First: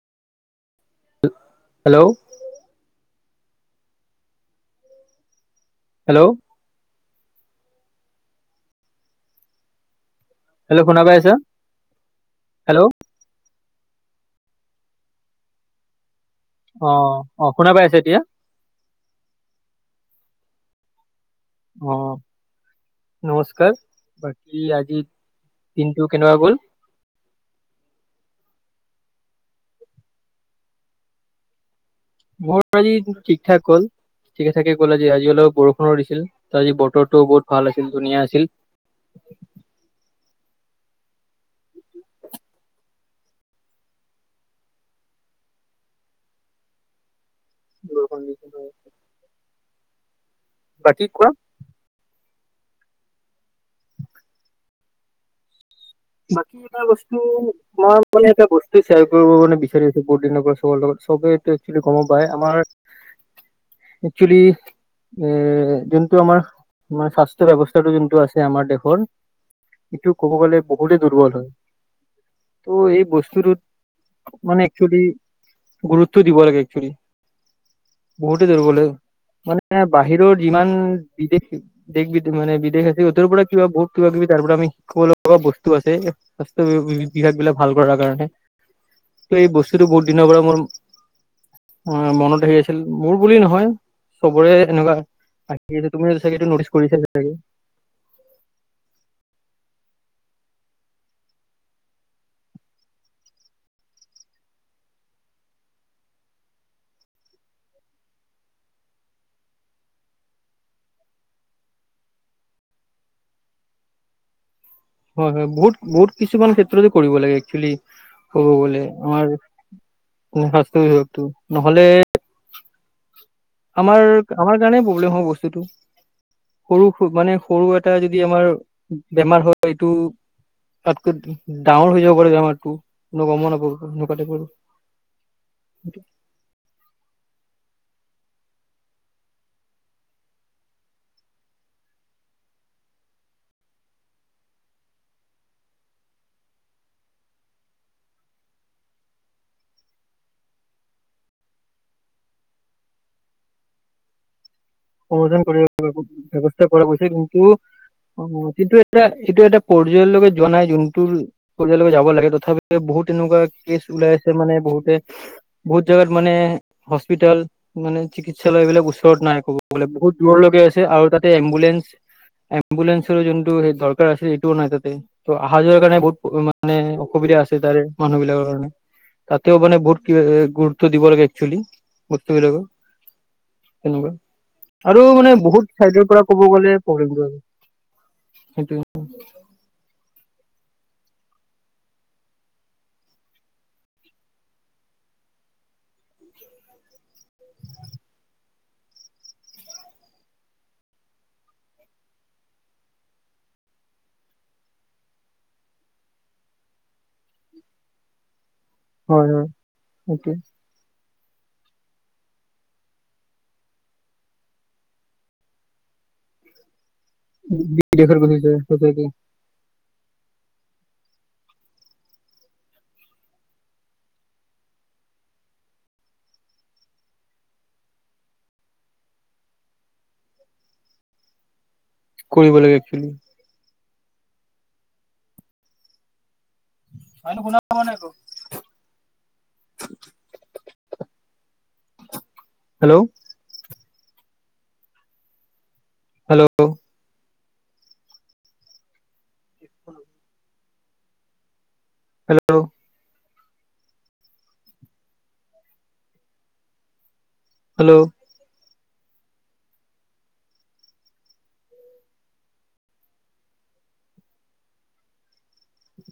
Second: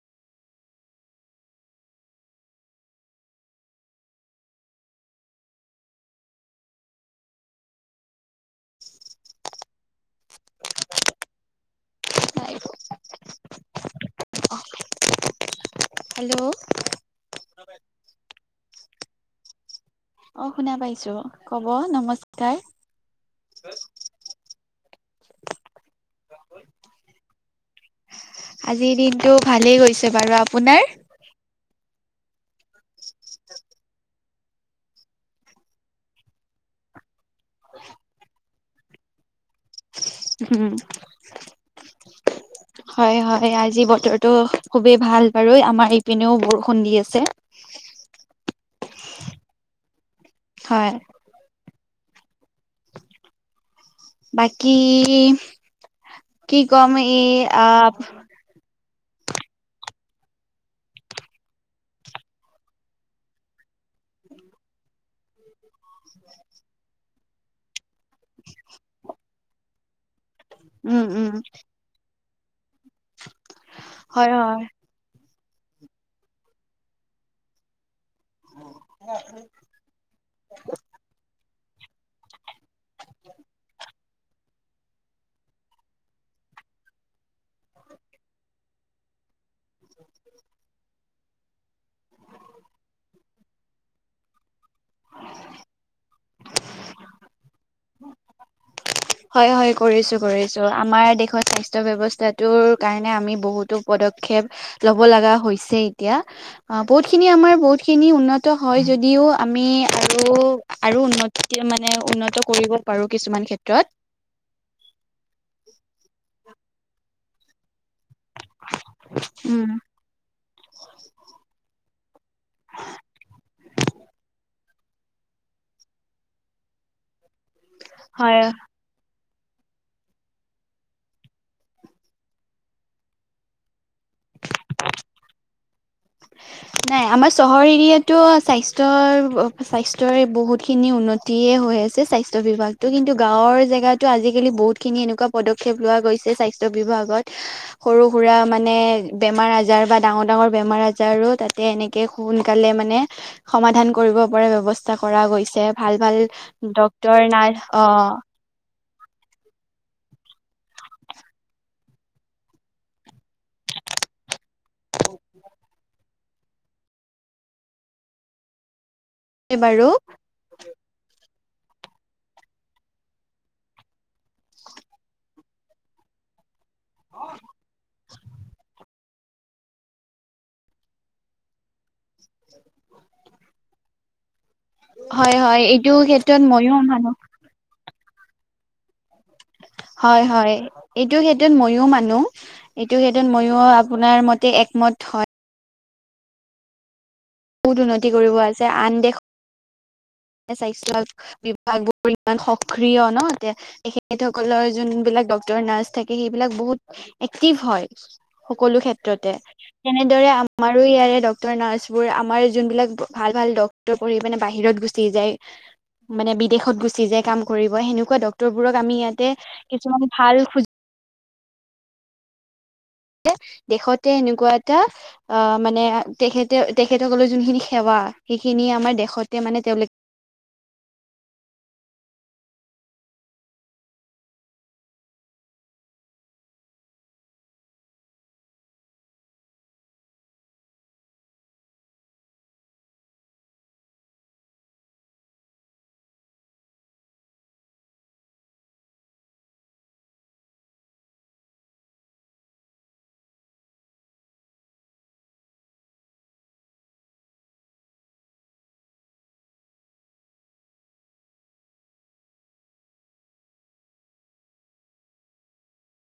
Hello. Hello. Hello শোনা পাই আছা, হেল্ল'? হেল্ল'। অ' অ', শুনা পাইছে এতিয়া? অ', শুনা পাইছো। কব অ', নমস্কাৰ নমস্কাৰ বাকি আজি দিনটো কেনেকুৱা গ'ল? আজিৰ দিনটো ভালেই গৈছে বাৰু, আপোনাৰ? মোৰ আজি ঠিক-ঠাক হ'ল। ঠিকে থাকে গ'ল আজি। আজি অলপ বৰষুণো দিছিল, ত' আজি বতৰটো বহুত ভাল আছিল ধুনীয়া আছিল। [unintelligible] উম। হয় হয়, আজি বতৰটো খুবেই ভাল বাৰু আমাৰ ইপিনেও বৰষুণ দি আছে। বৰযুণ দি [unintelligible] হয় বাাকী কোৱা। বাকী বাকী কি এটা ক'ম বস্তু, এই আহ মই মানে এটা বস্তু চেয়াৰ কৰিব মানে বিচাৰি আছো বহুত দিনৰ পৰা চবৰ লগত, চবেই এটো একচোৱেলি গমো পাই আমাৰ একচোলি এ যোনটো আমাৰ মানে স্বাস্থ্য ব্যৱস্থাটো যোনটো আছে আমাৰ দেশৰ, এইটো ক'ব গ'লে বহুতে উম উম দুৰ্বল হয়। ত' এই বস্তুটোত হয় হয় মানে একচলি গুৰুত্ব দিব লাগে একচলি। বহুতে দূৰ্বলে, মানে বাহিৰৰ যিমান বিদেশ দেশ বিদ মানে বিদেশ আছে, সিহঁতৰ পাৰা কিবা বহুত কিবা-কিবি তাৰ পাৰা আমি শিকিবলৈ এনেকুৱা বস্তু আছে, এ স্বাস্থ্য বি-বিভাগ বিলাক ভাল কৰাৰ কাৰণে। ত' এই বস্তুটো বহুত দিনৰ পাৰা মোৰ অ', মনত হেৰি আছিল মোৰ বুলি নহয়, চবৰে এনেকুৱা আছে তুমিটো চাগে এই নটিচ কৰিছা চাগে। [inaudible] হয় হয়, কৰিছো কৰিছো আমাৰ দেশৰ স্বাস্থ্য ব্যৱস্থাটোৰ কাৰণে আমি বহুতো পদ শেপ লব লাগা হৈছে এতিয়া। আ' বহুত খিনি আমাৰ বহুত খিনি উন্নত হয় যদি ইও আমি আৰু আৰু উন্নতি মানে উন্নত কৰিব পাৰো কিছুমান ক্ষেত তাত হয় হয়, বহুত বহুত কিছুমান ক্ষেত্ৰতে কৰিব লাগে একচোৱেলি। ক'ব গলে আমাৰ উম মানে স্বাস্থ্য বিভাগটো, নহলে আমাৰ আমাৰ কাৰণে প্ৰব্লেম হয় বস্তুতটো, সৰু মানে সৰু এটা যদি হয় আমাৰ বেমাৰ হয় এইটো তাতকৈ ডাঙৰ হৈ যাব পাৰে বেমাৰতটো, কোনো গমো নাপাব। [unintelligible] নাই, আমাৰ চহৰ এৰিয়াতো স্বাস্থ্যয়ৰ অ স্বাস্থ্যৰ বহুত খিনি উন্নতিয়ে হৈ আছে স্বাস্থ্য বিভাগতো কিন্ত গাঁৱৰ জেগাতো আজিকালি বহুতখিনি এনেকুৱা পদক্ষেপ লোৱা গৈছে স্বা স্বাস্থ্য বিভাগত, সৰু-সুৰা মানে বেমাৰ আজাৰ বা ডাঙৰ-ডাঙৰ বেমাৰ আজাৰো তাত এনেকে সোনকালে মানে সমাধান কৰিব পাৰে ব্যৱস্থা কৰা সমাধান গৈছে কৰিব ভাল ভাল ব্যৱস্থা কৰাৈ হৈছে, ডক্তৰ কিন্তু নাৰ্ছ অ অ কিন্তু এ এইটো এটা পৰ্যায়লৈকে যোৱা নাই, যোনটো পৰ্যায়লৈকে যাব লাগে তথাপি বহুত এনেকুৱা কে ওলাই আছে মানে বহুতে বহুত জাগাত মানে হস্পিতাল, মানে চিকিৎসালয় এইবিলাক ওচৰত মানে বাৰু বহুত দৰলৈ লগে আছে আৰু তাতে এম্বুলেন্ঞ্চ এম্বুলেসৰো যোনটো সেই দৰকাৰ আছিল এইটোও নাই তাতে ত অহা যোৱাৰ কাৰণে ব মানে অসুবিধা আছে তাৰে মানুহ বিলাকৰ কাৰণে। তাতেও মানে বহুত গুৰুত্ব দিব লাগে একচোৱেলি বস্তুবিলাকৰ। তেনেকুৱা আৰু মানে হয় হয় বহুত এইটো চাইডৰ পৰা ক্ষেত্ৰত ক'ব গ'লে ময়ো মানুহ প্ৰব্লেম আৰু সেইটো হয় হয়। এইটো ক্ষেত্ৰত মইো মানো এইটো ক্ষেত্ৰত ময়ো আপোনাৰ মতে একমত হয় বহুত উন্নতি কৰিব আছে আন দেশ স্বাস্থ্য বিভাগ বোৰ ইমান সক্ৰিয় ন এ তেখ সকলৰ যোন বিলাক ডক্তৰ নাৰ্ছ থাকে সেইবিলাক বহুত এক্টিভ হয়। সকলো হয় ক্ষেত্ৰতে হয় তেনেদৰে সেইটোৱে আমাৰো ইয়াৰে নাৰ্চবোৰ আমাৰ যোনবিলাক ভাল ভাল ডক্তৰ পঢ়ি মানে বাহিৰত গৈছে। যাই মানে বিদেশত গুশিজাই যাই কাম কৰিব বিদেশৰ সেনেকুৱা কথা ডক্তৰবোৰক আমি সঁচাকে ইয়াতে কিছুমান ভাল দেশতে এনেকুৱা এটা আহ মানে তেখেতে তেখেতসকলৈ যোনখিনি সেৱা। সেইখিনি আমাৰ দেশতে মানে তেওঁলোকে [inaudible] কৰিব লাগিব actually. [unintelligible] Hello hello hello hello